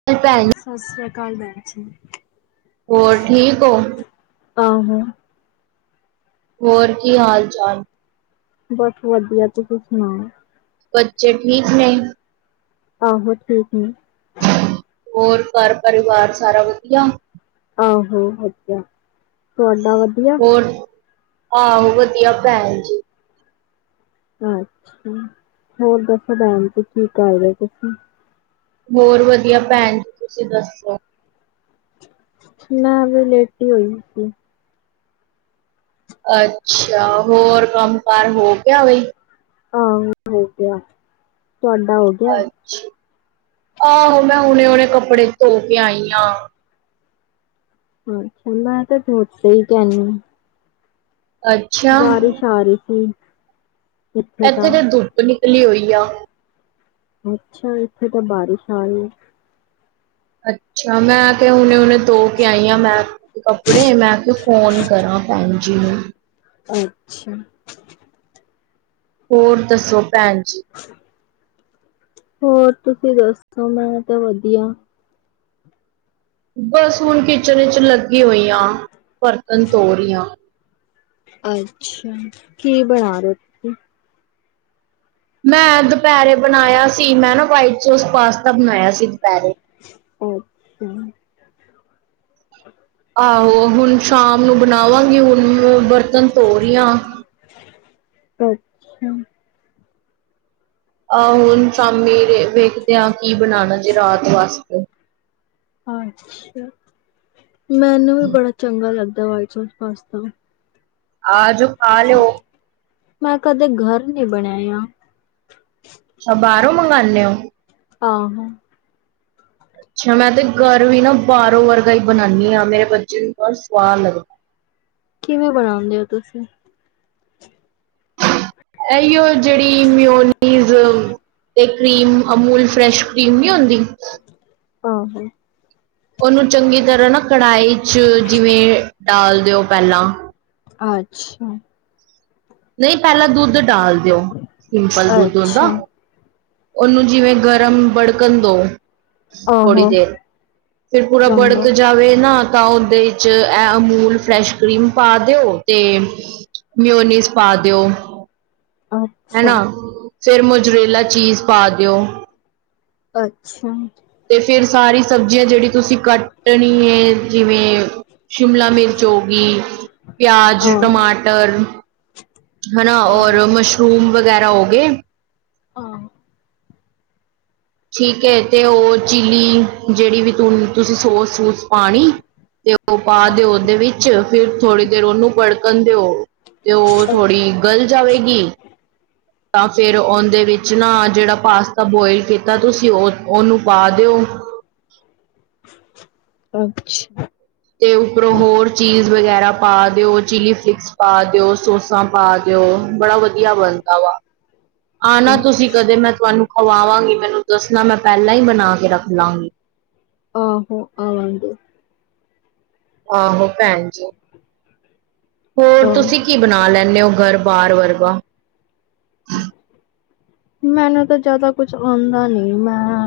[inaudible] ਸਸਰਿਆ ਕਾਲ ਮੈਡਮ ਜੀ। ਹੋਰ ਠੀਕ ਓ ਆਹੋ ਹੋਰ ਕੀ ਹਾਲ-ਚਾਲ? ਬਸ ਵਧੀਆ ਤੁਸੀ ਸੁਨਾਓ। ਬੱਚੇ ਠੀਕ ਨੇ ਆਹੋ ਠੀਕ ਨੇ ਹੋਰ ਘਰ ਪਰਿਵਾਰ ਸਾਰਾ ਵਦੀਆ ਆਹੋ ਵਦੀਆ ਤੁਹਾਡਾ ਵਦੀਆ ਆਹੋ ਵਦੀਆ ਪੈਣ ਜੀ ਅੱਛਾ ਹੋਰ ਦੱਸੋ ਪੈਣ ਜੀ ਕੀ ਕਰ ਰਹੇ ਸੀ ਤੁਸੀ ਹੋਰ ਵਦੀਆ ਪੈਣ ਜੀ ਤੁਸੀਂ ਦੱਸੋ ਮੈਂ ਵੀ ਲੇਟੀ ਹੋਈ ਸੀ ਅੱਛਾ ਹੋਰ ਕੰਮ ਕਾਰ ਹੋ ਗਿਆ ਬਈ ਹਾਂ ਹੋ ਗਿਆ ਤੁਹਾਡਾ ਹੋ ਗਿਆ ਅੱਛਾ ਆਹੋ ਮੈਂ ਹੁਨੇ ਹੁਨੇ ਕੱਪੜੇ ਧੋ ਕੇ ਆਈ ਆ ਅੱਛਾ ਮੈਂ ਤੇ [unintelligible] ਅੱਛਾ, ਬਾਰਿਸ਼ ਆ ਰਹੀ ਸੀ ਇੱਥੇ ਐਥੇ ਤਾਂ ਤੇ ਦੁੱਪ ਨਿਕਲੀ ਹੋਈ ਆ ਅੱਛਾ ਇੱਥੇ ਤਾਂ ਬਾਰਿਸ਼ ਆ ਰਹੀ ਏ ਅੱਛਾ ਮੈਂ ਤੇ ਹੁਨੇ-ਹੁਨੇ ਧੋ ਕੇ ਆਈ ਹਾਂ ਮੈਂ ਕੱਪੜੇ ਮੈਂ ਫ਼ੋਨ ਕਰਾ ਪੈਣ ਜੀ ਨੂੰ ਅੱਛਾ ਹੋਰ ਦੱਸੋ ਪੈਣ ਜੀ [unintelligible] ਹੋਰ ਤੁਸੀ ਦੱਸੋ ਮੈਂ ਤਾਂ ਵਦੀਆ ਬਸ ਹੁਨ ਕਿਚਨ ਚ ਲੱਗੀ ਹੋਈ ਆ ਬਰਤਨ ਧੋ ਰਹੀ ਆਂ ਅੱਛਾ ਕੀ ਬਨਾ ਰਹੇ ਔ ਮੈਂ ਦੁਪਹਿਰੇ ਬਨਾਇਆ ਸੀ ਮੈਂ ਨਾ ਵਾਈਟ ਸੋਸ ਪਾਸਤਾ ਬਨਾਇਆ ਸੀ ਦੁਪਹਿਰੇ ਉਹ ਆਹੋ ਹੁਨ ਸ਼ਾਮ ਨੂੰ ਬਣਾਵਾਂਗੀ ਹੁਣ ਬਰਤਨ ਧੋ ਰਹੀ ਆ ਅੱਛਾ ਆਹੋ ਹੁਨ ਸ਼ਾਮੀ ਵੇਖਦੇ ਹਾਂ ਕੀ ਬਨਾਣਾ ਜੇ ਰਾਤ ਵਾਸਤੇ ਅੱਛਾ ਮੈਨੂੰ ਵੀ ਬੜਾ ਚੰਗਾ ਲੱਗਦਾ ਵਾਈਟ ਸੌਸ ਪਾਸਤਾ ਆਜੋ ਖਾਲੋ ਮੈਂ ਕਦੇ ਘਰ ਨੀ ਬਣਾਆ ਅੱਛਾ ਬਾਹਰੋਂ ਮੰਗਾਨੇ ਔ ਆਹੋ ਅੱਛਾ ਮੈਂ ਤੇ ਘਰ ਵੀ ਨਾ ਬਾਹਾਰੋਂ ਵਰਗਾ ਹੀ ਬਨਾਣੀ ਹਾਂ ਮੇਰੇ ਬੱਚੇ ਨੂੰ ਬੜਾ ਸਵਾਦ ਲੱਗਦਾ ਕਿਵੇਂ ਬਣਾਉਂਦੇ ਹੋ ਤੁਸੀ ਇਹੀਓ ਜੇਹੜੀ ਮਿਓਨੀਜ਼ ਤੇ ਕ੍ਰੀਮ ਅਮੂਲ ਫਰੈਸ਼ ਕਰੀਮ ਨੀ ਹੁੰਦੀ ਆਹੋ ਉਹਨੂੰ ਚੰਗੀ ਤਰ੍ਹਾਂ ਨਾ ਕਢਾਈ ਚ ਜਿਵੇਂ ਡਾਲ ਦਿਓ ਪਹਿਲਾਂ ਅੱਛਾ। ਨਹੀਂ ਪਹਿਲਾਂ ਦੁੱਧ ਡਾਲ ਦਿਓ ਸਿੰਪਲ ਦੁੱਧ ਓਦਾ ਅੱਛਾ ਉਹਨੂੰ ਜਿਵੇਂ ਗਰਮ ਬੜਕਣ ਦਉ ਥੋੜੀ ਆਹੋ ਦੇਰ ਫਿਰ ਪੂਰਾ ਚੰਗਾ ਬੜਕ ਜਾਵੇ ਨਾ ਤਾਂ ਉਹਦੇ ਚ ਇਹ ਅਮਲ ਫ੍ਰੈਂਸ਼ ਕਰੀਮ ਪਾ ਦਿਉ ਤੇ ਮਿਓਨਿਸ ਪਾ ਦਿਓ ਅੱਛਾ ਹਨਾ ਫਿਰ ਮਜਰੇਲਾ ਚੀਜ਼ ਪਾ ਦਿਓ। ਅੱਛਾ। ਤੇ ਫਿਰ ਸਾਰੀ ਸਬਜ਼ੀਆਂ ਜਿਹੜੀ ਤੁਸੀਂ ਕੱਟਣੀ ਹੈ ਜਿਵੇਂ। ਸ਼ਿਮਲਾ ਮਿਰਚ ਹੋ ਗਈ ਪਿਆਜ ਆਹੋ ਟਮਾਟਰ। ਹਨਾ ਔਰ ਆਹੋ ਮਸ਼ਰੂਮ ਵਗੈਰਾ ਹੋ ਗਏ। ਹਾ। ਠੀਕ ਹੈ ਤੇ ਉਹ ਚਿਲੀ ਜਿਹੜੀ ਵੀ ਤੁਸੀਂ ਸੋਸ ਸੂਸ ਪਾਣੀ ਤੇ। ਉਹ ਪਾ ਦਿਓ ਆਹੋ ਉਹਦੇ ਵਿੱਚ। ਚ ਫਿਰ ਥੋੜ੍ਹੀ ਦੇਰ ਉਹਨੂੰ ਵੜਕਣ ਦਿਓ ਤੇ ਉਹ ਥੋੜ੍ਹੀ ਗਲ ਜਾਵੇਗੀ। ਤਾਂ ਫਿਰ ਉਹਦੇ ਵਿੱਚ ਨਾ ਜਿਹੜਾ ਪਾਸਤਾ ਬੋਇਲ ਕੀਤਾ ਤੁਸੀਂ ਉਹ ਉਹਨੂੰ ਪਾ ਦਿਓ। ਅੱਛਾ। ਤੇ ਉੱਪਰੋਂ ਹੋਰ ਚੀਜ਼ ਵਗੈਰਾ ਪਾ ਦਿਓ ਚਿਲੀ ਫਲਿਕਸ। ਪਾ ਦਿਓ ਸੋਸਾ ਪਾ ਦਿਓ ਬੜਾ ਵਧੀਆ ਬਣਦਾ ਵਾ। ਆਨਾ ਤੁਸੀਂ ਕਦੇ ਮੈਂ ਤੁਹਾਨੂੰ ਖਵਾਵਾਂਗੀ ਮੈਨੂੰ ਦੱਸਣਾ ਮੈਂ ਪਹਿਲਾਂ ਹੀ ਬਣਾ ਕੇ ਰੱਖ ਲਾਗੀ। ਆਹੋ ਆਵਾਗੇ। ਆਹੋ ਭੈਣ ਜੀ ਹੋਰ ਆਹੋ ਤੁਸੀਂ। ਕੀ ਬਣਾ ਲੈਨੇ ਉ ਘਰ ਬਾਹਰ ਵਰਗਾ। [inaudible] ਮੈਨੂੰ ਤਾਂ ਜ਼ਿਆਦਾ ਕੁਛ ਆਉਂਦਾ ਨੀ ਮੈਂ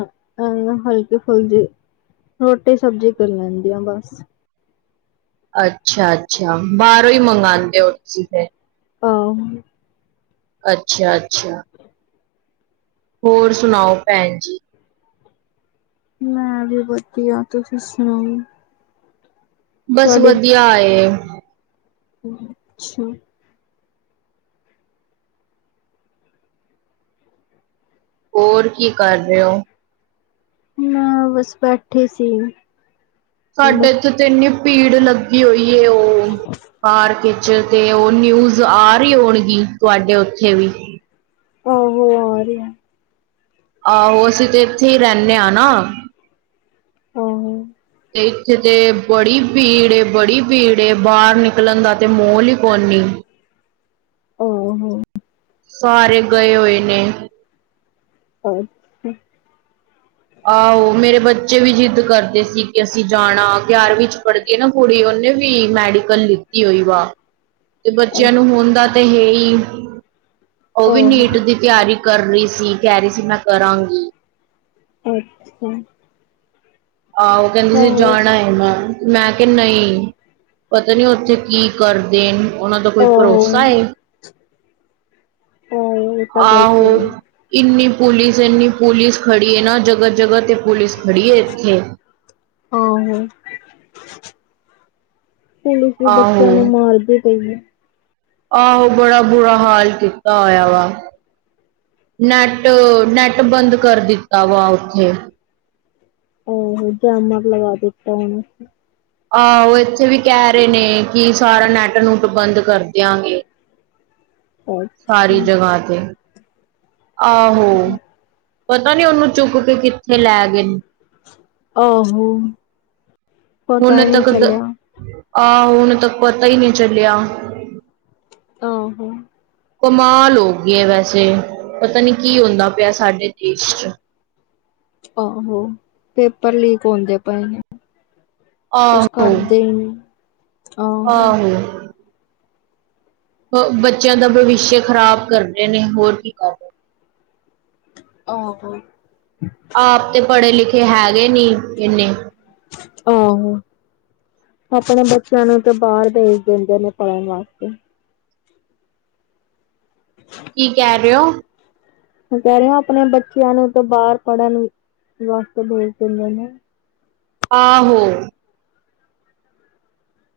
ਅਹ ਹਲਕੀ ਫੁਲਕੀ। ਰੋਟੀ ਸਬਜ਼ੀ ਕਰ ਲੈਂਦੀ ਆ ਬਸ। ਅੱਛਾ-ਅੱਛਾ ਬਾਹਰੋਂ ਹੀ ਮੰਗਵਾਉਂਦੇ ਹੋ ਤੁਸੀਂ ਫਿਰ। ਹਾਂ। ਅੱਛਾ-ਅੱਛਾ। ਹੋਰ ਸੁਣਾਓ ਭੈਣ ਜੀ। ਮੈਂ ਵੀ ਵਧੀਆ ਤੁਸੀਂ ਸੁਣਾਓ। ਬਸ ਤੁਹਾਡੇ ਵਧੀਆ ਏ। ਅੱਛਾ। ਹੋਰ ਕੀ ਕਰ ਰਹੇ ਹੋ। ਮੈਂ ਬਸ ਬੈਠੇ ਸੀ। ਸਾਡੇ ਇੱਥੇ ਤੇ ਇੰਨੀ ਭੀੜ ਲੱਗੀ ਹੋਈ ਏ ਉਹ ਪਾਰਕ। ਚ ਤੇ ਉਹ ਨਿਊਜ਼ ਆ ਰਹੀ ਹੋਣਗੀ ਤੁਹਾਡੇ ਉੱਥੇ ਵੀ। ਆਹੋ ਉਹ ਆ ਰਹੀ ਆ। ਆਹੋ ਅਸੀਂ ਤੇ ਇੱਥੇ ਹੀ ਰਹਿੰਦੇ ਹਾਂ ਨਾ ਆਹੋ ਤੇ। ਤੇ ਬੜੀ ਭੀੜ ਏ ਬੜੀ ਭੀੜ ਏ ਬਾਹਰ ਨਿਕਲਣ ਦਾ ਤੇ ਮੋਹਲ ਹੀ ਕੋਈ ਨੀ। ਆਹੋ। ਸਾਰੇ ਗਏ ਹੋਏ ਨੇ। [inaudible] ਆਹੋ ਮੇਰੇ ਬੱਚੇ ਵੀ ਜਿੱਦ ਕਰਦੇ ਸੀ ਕਿ ਅਸੀਂ ਜਾਣਾ ਗਿਆਰਵੀਂ ਚ ਪੜ੍ਹਦੇ। ਕੁੜੀ ਉਹਨੇ ਵੀ ਮੈਡੀਕਲ ਲਿੱਤੀ ਹੋਈ ਵਾ। ਤੇ ਬੱਚਿਆਂ ਨੂੰ ਹੁਣ ਦਾ ਤੇ ਹੈ ਹੀ। ਉਹ ਵੀ ਆਹੋ ਨੀਟ ਦੀ ਤਿਆਰੀ ਕਰ ਰਹੀ ਸੀ ਕਹਿ ਰਹੀ ਸੀ ਮੈਂ ਕਰਾਂਗੀ। ਅੱਛਾ। ਆਹੋ ਕਹਿੰਦੀ ਸੀ ਆਹੋ ਜਾਣਾ ਏ। ਮੈਂ ਕਿਹਾ ਨਹੀਂ ਪਤਾ ਨੀ ਉੱਥੇ ਕੀ ਕਰ ਦੇ। ਉਹਨਾਂ ਦਾ ਕੋਈ ਭਰੋਸਾ ਏ। ਓਏ ਆਹੋ, ਇੰਨੀ ਪੁਲਿਸ, ਏਨੀ ਪੁਲਿਸ ਖੜੀ ੲੇ ਨਾ ਜਗਾ-ਜਗਾ ਤੇ ਪੁਲਿਸ ਖੜੀ ਏ ਏਥੇ ਆ ਹੋ ਪੁਲਿਸ ਵੀ ਆਹੋ ਬੱਚੇਆਂ ਨੂੰ ਮਾਰਦੇ ਪਈ ਐ ਆਹੋ ਬੜਾ ਬੁਰਾ ਹਾਲ ਕੀਤਾ ਹੋਆ ਵਾ ਨੈੱਟ, ਨੈੱਟ ਬੰਦ ਕਰ ਦਿੱਤਾ ਵਾ ਓਥੇ ਓਹੋ ਜੈਮਅਪ ਲਗਾ ਦਿੱਤਾ ਹੁਣ ਆਹੋ ਏਥੇ ਵੀ ਕੈ ਰੇ ਨੇ ਕਿ ਸਾਰਾ ਨੈੱਟ ਨੂੰਟ ਬੰਦ ਕਰ ਦੇਆਗੇ ਸਾਰੀ ਅੱਛਾ ਜਗਾ ਤੇ, ਆਹੋ ਪਤਾ ਨੀ, ਉਨੂੰ ਚੁੱਕ ਕੇ ਕਿੱਥੇ ਲੈ ਗੇ ਨੇ ਆਹੋ ਪਤਾ ਹੁਣ ਹੀ ਨਹੀਂ ਤਕ ਦ, ਚੱਲਿਆ ਆਹੋ ਹੁਣ ਤਕ ਪਤਾ ਈ ਨੀ ਚੱਲੇਆ ਆਹੋ ਕਮਾਲ ਹੋ ਗੀ ਐ ਵੈਸੇ, ਪਤਾ ਨੀ ਕੀ ਹੁੰਦਾ ਪੇਆ ਸਾਡੇ ਦੇਸ਼ ਚ ਆਹੋ, ਪੇਪਰ ਲੀਕ ਹੁੰਦੇ ਪਏ ਨੇ ਕੁਛ ਆਹੋ ਕਰਦੇ ਇਨੀ ਆਹੋ ਬੱਚੇਆਂ ਦਾ ਭਵਿੱਸ਼ਯ ਖਰਾਬ ਕਰਦੇ ਨੇ, ਹੋਰ ਕੀ ਕਰ ਦੇ ਆਹੋ ਆਪ ਤੇ ਪੜੇ-ਲਿਖੇ ਹੈਗੇ ਨੀ, ਅੇਨੇ ਓਹੋ ਆਪਣੇ ਬੱਚੇਆ ਨੂੰ ਤੇ ਬੱਰ ਭੇਜ ਦਿੰਦੇ ਨੇ ਪੜਨ ਵਾਸਤੇ। [inaudible] ਕੀ ਕੈ ਰੇ ਓ ਮੈਂ ਕੈ ਰੇਆ ਅਪਣੇ ਬੱਚੇਆਂ ਨੂੰ ਤੇ ਬਾਰ ਪੜ੍ਹਨ, ਵਾਸਤੇ ਬੋਲ ਭੇਜ ਦਿੰਦੇ ਨੇ ਆਹੋ।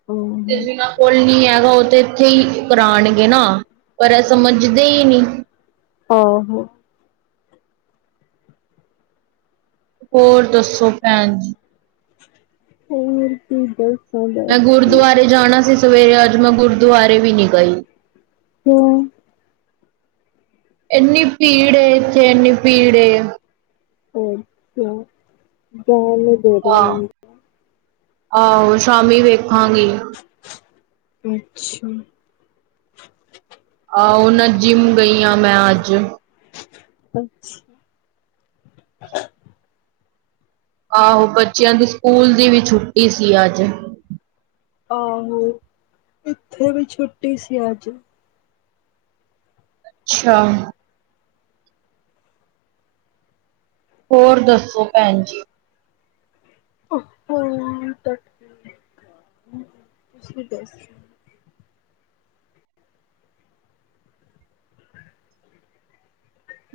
ਓ ਤੇ ਜਿਨਾਂ ਕੋਲ ਨੀ ਹੈਗਾ ਓ ਤੇ ਇੱਥੇ ਈ ਕਰਾਂਗੇ ਨਾ ਪਰ ਐ ਸਮਝਦੇ ਈ ਨੀ ਆਹੋ ਹੋਰ ਦੱਸੋ ਭੈਣ ਜੀ ਫੇਰ ਕੀ ਬਸ ਮੈ ਗੁਰਦੁਆਰੇ ਜਾਣਾ ਸੀ ਸਵੇਰੇ ਅੱਜ, ਮੈ ਗੁਰਦੁਵਾਰੇ ਵੀ ਨੀ ਗਈ। [unintelligible] ਏਨੀ ਭੀੜ ਏ, ਏਥੇ ਏਨੀ ਭੀੜ ਏ ਅੋਰ ਕਯਾ [unintelligible] ਆ, ਆਓ ਸ਼ਾਮੀ ਵੇਖਾਗੇ ਅੱਛਾ ਆਓ ਨਾ, ਜਿੰਮ ਗਈ ਆ ਮੈਂ ਅੱਜ ਅਛ ਆਹੋ ਬੱਚੇਆ ਦੀ ਸਕੂਲ ਦੀ ਵੀ ਛੁੱਟੀ ਸੀ ਅੱਜ ਆਹੋ, ਇੱਥੇ ਵੀ ਛੁੱਟੀ ਸੀ ਅੱਜ ਛਾ ਹੋਰ ਦੱਸੋ ਭੈਣ ਜੀ [unintelligible]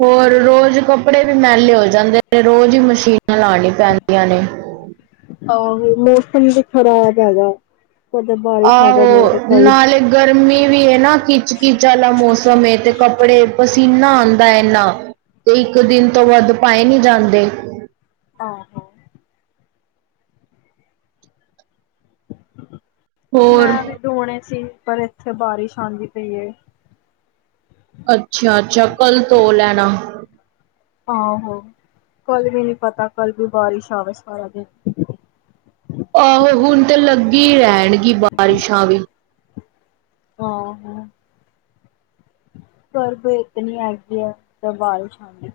ਹੋਰ ਰੋਜ਼ ਕੱਪੜੇ ਵੀ ਮੈਲੇ ਹੋ ਜਾਂਦੇ ਨੇ, ਰੋਜ਼ ਹੀ ਮਸ਼ੀਨਾਂ ਲਾਣੀਆ ਪੈਂਦੀਆਂ ਨੇ। ਹਾਂ ਮੌਸਮ ਵੀ ਖ਼ਰਾਬ ਹੈਗਾ, ਕਦੇ ਬਾਰਿਸ਼ ਆ ਆਹੋ ਜਾਂਦੀ ਕਈ ਨਾਲੇ ਗਰਮੀ ਵੀ ਏ ਨਾ, ਖਿੱਚ- ਖਿਚ ਆਲਾ ਮੌਸਮ ਏ, ਤੇ ਕੱਪੜੇ ਪਸੀਨਾ ਆਉਂਦਾ ਇਨਾ। ਕੋਈ ਇੱਕ ਦਿਨ ਤੋਂ ਵੱਧ ਪਾਏ ਨਹੀਂ ਜਾਂਦੇ। ਆਹ ਹਾਂ। ਹੋਰ ਮੈਂ ਵੀ ਦੋਣੇ ਸੀ ਪਰ ਇੱਥੇ ਬਾਰਿਸ਼ ਆਂਦੀ ਪਈਏ। ਅੱਛਾ -ਅੱਛਾ ਕੱਲ ਧੋ ਲੈਣਾ। ਆਹਾ, ਕੱਲ ਵੀ ਨੀ ਪਤਾ ਕੱਲ ਵੀ ਬਾਰਿਸ਼ ਆਵੇ ਸਾਰਾ ਦਿਨ। ਆਹੋ ਹੁਣ ਤਾਂ ਲੱਗੀ ਰਹਿਣਗੀ ਬਾਰਿਸ਼ਾਂ ਵੀ। ਹਾਂ- ਹਾਂ। ਗਰਭ ਇਤਨੀ ਹੈਗੀ ਆ ਤਾਂ ਬਾਰਿਸ਼ ਆਦੀ।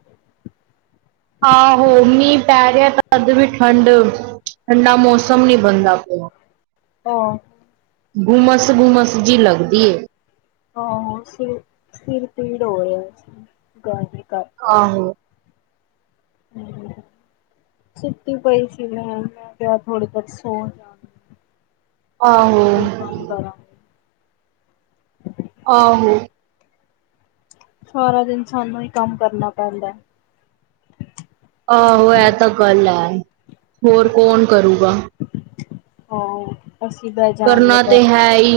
ਆਹੋ, ਮੀਂਹ ਪੈ ਰਿਹਾ ਤਾਂ ਅੱਜ ਵੀ ਠੰਡ ਇਨਾ ਮੌਸਮ ਨਹੀਂ ਬਣਦਾ ਪਿਆ। ਹਾਂ। ਗੁੰਮਸ -ਗੁੰਮਸ ਜੀ ਲਗਦੀ ਏ। ਆਹੋ, ਸਿਰ ਸਿਰ ਪੀੜ ਹੋ ਰਿਹਾ ਗਰਮੀ ਕਰਕੇ। ਆਹੋ ਹੂੰ ਸੁਤੀ ਪਈ ਸੀ ਮੈਂ, ਮੈਂ ਕਿਆ ਥੋੜਾ ਜਿਹਾ ਸੌ ਜਾ। ਆਹੋ। ਫਿਰ ਕੰਮ ਕਰਾਂਗੇ। ਆਹੋ। ਸਾਰਾ ਦਿਨ ਸਾਨੂੰ ਹੀ ਕੰਮ ਕਰਨਾ ਪੈਂਦੈ। ਆਹੋ ਇਹ ਤਾਂ ਗੱਲ ਹੈ, ਹੋਰ ਕੌਣ ਕਰੂਗਾ। ਹਾਂ। ਅਸੀਂ ਬੈ ਕਰਨਾ ਤੇ ਹੈ ਈ,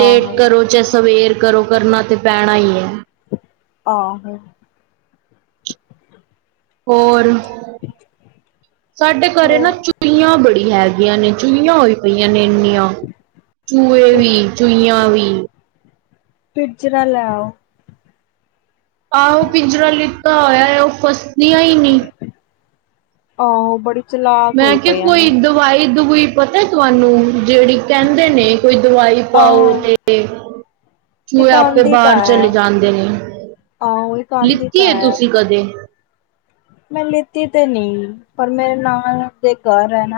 ਆਹੋ ਕਰੋ ਚਾਹੇ ਸਵੇਰ। ਕਰੋ ਕਰਨਾ ਤੇ ਪੈਣਾ ਹੀ ਏ। ਆਹੋ। ਹੋਰ ਸਾਡੇ ਘਰੇ ਨਾ ਹੋਰ ਚੁਈਆਂ ਬੜੀਆ। ਹੈਗੀਆਂ ਨੇ, ਚੂਈਆਂ ਹੋਈ ਪਈਆਂ ਨੇ ਇੰਨੀਆਂ, ਚੂਹੇ ਵੀ ਤੁਸੀਂ ਚੂਹੀਆਂ ਵੀ। ਪਿੰਜਰਾ ਲੈ ਆਉ। ਆਹੋ ਪਿੰਜਰਾ ਲਿੱਤਾ ਹੋਇਆ ਏ, ਉਹ ਫਸਦੀਆਂ ਈ ਨੀ। ਆਹੋ ਬੜੀ ਚਲਾਕ ਮੈਂ ਹੋਈ ਕਿਹਾ ਪਈਆਂ ਨੇ ਕੋਈ ਦਵਾਈ ਦੁਵਾਈ ਪਤਾ ਤੁਹਾਨੂੰ, ਜਿਹੜੀ ਕਹਿੰਦੇ ਨੇ ਕੋਈ ਦਵਾਈ ਆਹੋ ਪਾਓ ਤੇ ਚੂਹੇ ਇੱਕ ਆਪੇ ਆਂਦੀ ਤਾਂ ਬਾਹਰ ਹੈ ਚਲੇ ਜਾਂਦੇ ਨੇ, ਆਹੋ ਇੱਕ ਆਂਦੀ ਲਿਤੀਆ ਤਾਂ ਹੈ। ਏਤੁਸੀਂ ਕਦੇ? ਮੈਂ ਲਿੱਤੀ ਤੇ ਨੀ, ਪਰ ਮੇਰੇ ਨਾਲ ਦੇ ਘਰ ਹੈ ਨਾ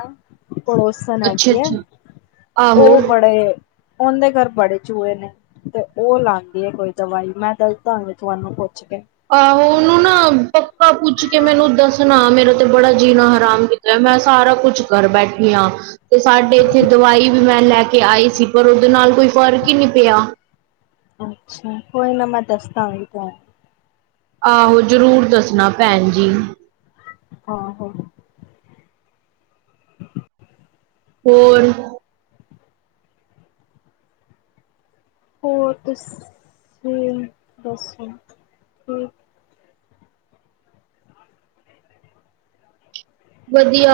ਪੜੋਸੀ ਅੱਛਾ ਹੈਗੀ ਏ, ਅੱਛਾ ਉਹ ਆਹੋ ਬੜੇ ਉਹਦੇ ਘਰ ਬੜੇ ਚੂਹੇ ਨੇ। ਤੇ ਉਹ ਲਾਦੀ ਹੈ ਕੋਈ ਦਵਾਈ, ਮੈਂ ਦੱਸ ਦਾਂਗੇ ਤੁਹਾਨੂੰ ਪੁੱਛ ਕੇ। ਆਹੋ ਉਹਨੂੰ ਨਾ ਪੱਕਾ ਪੁੱਛ ਕੇ ਮੈਨੂੰ ਦੱਸਣਾ, ਮੇਰਾ ਤੇ ਬੜਾ ਜੀਣਾ ਹਰਾਮ ਕੀਤਾ ਮੈਂ ਸਾਰਾ ਕੁਛ ਕਰ ਬੈਠੀਆ। ਤੇ ਸਾਡੇ ਉਥੇ ਦਵਾਈ ਵੀ ਮੈਂ ਲੈ ਕੇ ਆਈ ਸੀ, ਪਰ ਉਹਦੇ ਨਾਲ ਕੋਈ ਫ਼ਰਕ ਹੀ ਨਹੀਂ ਪਿਆ। ਅੱਛਾ, ਕੋਈ ਨਾ ਮੈਂ ਦੱਸਦਾ ਗੀ ਤੈਂ। ਆਹੋ, ਜ਼ਰੂਰ ਦੱਸਣਾ ਭੈਣ ਜੀ। ਹਾਂ ਹੋ। ਹੋਰ [unintelligible] ਵਧੀਆ।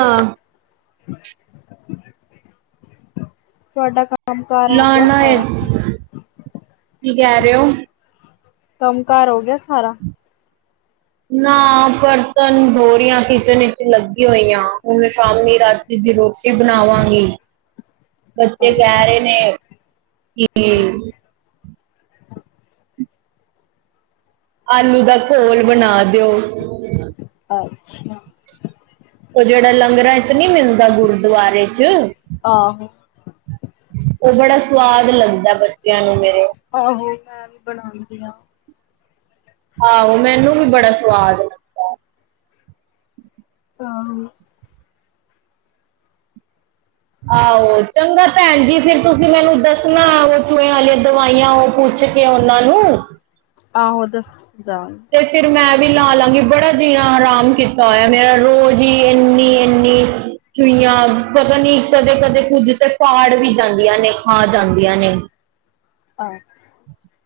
ਤੁਆਡਾ ਕੰਮ। ਕੰਮ ਕਾਰ ਹੋ ਗਿਆ ਲਾਣਾ ਹੈ ਸਾਰਾ। ਕੀ ਕਹਿ ਰਹੇ ਹੋ ਕੰਮ ਕਾਰ ਹੋ ਗਿਆ ਸਾਰਾ। ਨਾ ਬਰਤਨ ਧੋ ਰੀਆਂ ਕਿਚਨ ਵਿੱਚ ਲੱਗੀ ਹੋਈਆਂ, ਹੁਣ ਸ਼ਾਮੀ ਰਾਤ ਦੀ ਰੋਟੀ ਬਣਾਵਾਂਗੀ। ਬੱਚੇ ਕੈ ਅੱਛਾ ਰੇ ਨੇ ਕੀ ਆਲੂ ਦਾ ਘੋਲ ਬਣਾ ਦਿਓ। ਅੱਛਾ ਓ ਜੇੜਾ ਲੰਗਰਾਂ 'ਚ ਨੀ ਮਿਲਦਾ ਗੁਰਦਵਾਰੇ 'ਚ। ਆਹੋ ਓ ਬੜਾ ਸਵਾਦ ਲੱਗਦਾ ਬੱਚਿਆਂ ਨੂੰ ਮੇਰੇ। ਆਹੋ ਮੈਂ ਵੀ ਬਣਾਦੀ ਆਂ। ਆਹੋ ਮੈਨੂੰ ਵੀ ਬੜਾ ਸਵਾਦ ਲੱਗਦਾ [unintelligible] ਆਹੋ ਚੰਗਾ ਭੈਣ ਜੀ ਫੇਰ ਤੁਸੀਂ ਮੈਨੂੰ ਦੱਸਣਾ, ਓ ਚੂਇਆ ਵਾਲੀਆਂ ਦਵਾਈਆਂ ਓ ਪੁੱਛਕੇ ਕੇ ਓਨਾਂ ਨੂੰ। ਆਹੋ ਦੱਸ ਦਾਂ ਤੇ ਫੇਰ ਮੈਂ ਵੀ ਲਾ ਲਾਂਗੀ ਬੜਾ ਜੀਣਾ ਹਰਾਮ ਕੀਤਾ ਹੋਇਆ ਮੇਰਾ ਰੋਜ਼ ਈ ਏਨੀ ਏਨੀ ਚੂਈਆਂ ਪਤਾ ਨੀ ਕਦੇ ਕਦੇ ਕੁੱਝ ਤੇ ਪਾੜ ਵੀ ਜਾਂਦੀਆਂ ਨੇ ਖਾ ਜਾਂਦੀਆਂ ਨੇ। ਆ [inaudible]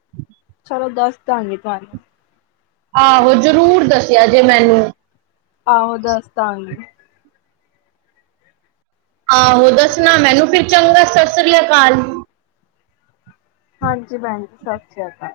ਚਲੋ ਦੱਸ ਦਾਂਗੀ ਤੁਆਨੂੰ। ਆਹੋ ਜ਼ਰੂਰ ਦੱਸਿਆ ਜੇ ਮੈਨੂੰ। ਆਹੋ ਦੱਸਦਾ ਗੀ। ਆਹੋ ਦੱਸਣਾ ਮੈਨੂੰ ਫਿਰ ਚੰਗਾ, ਸਾਸਰੀਆ ਕਾਲ। ਹਾਂਜੀ ਭੈਣ ਜੀ, ਸ਼ਾਸਰੀਆ ਕਾਲ।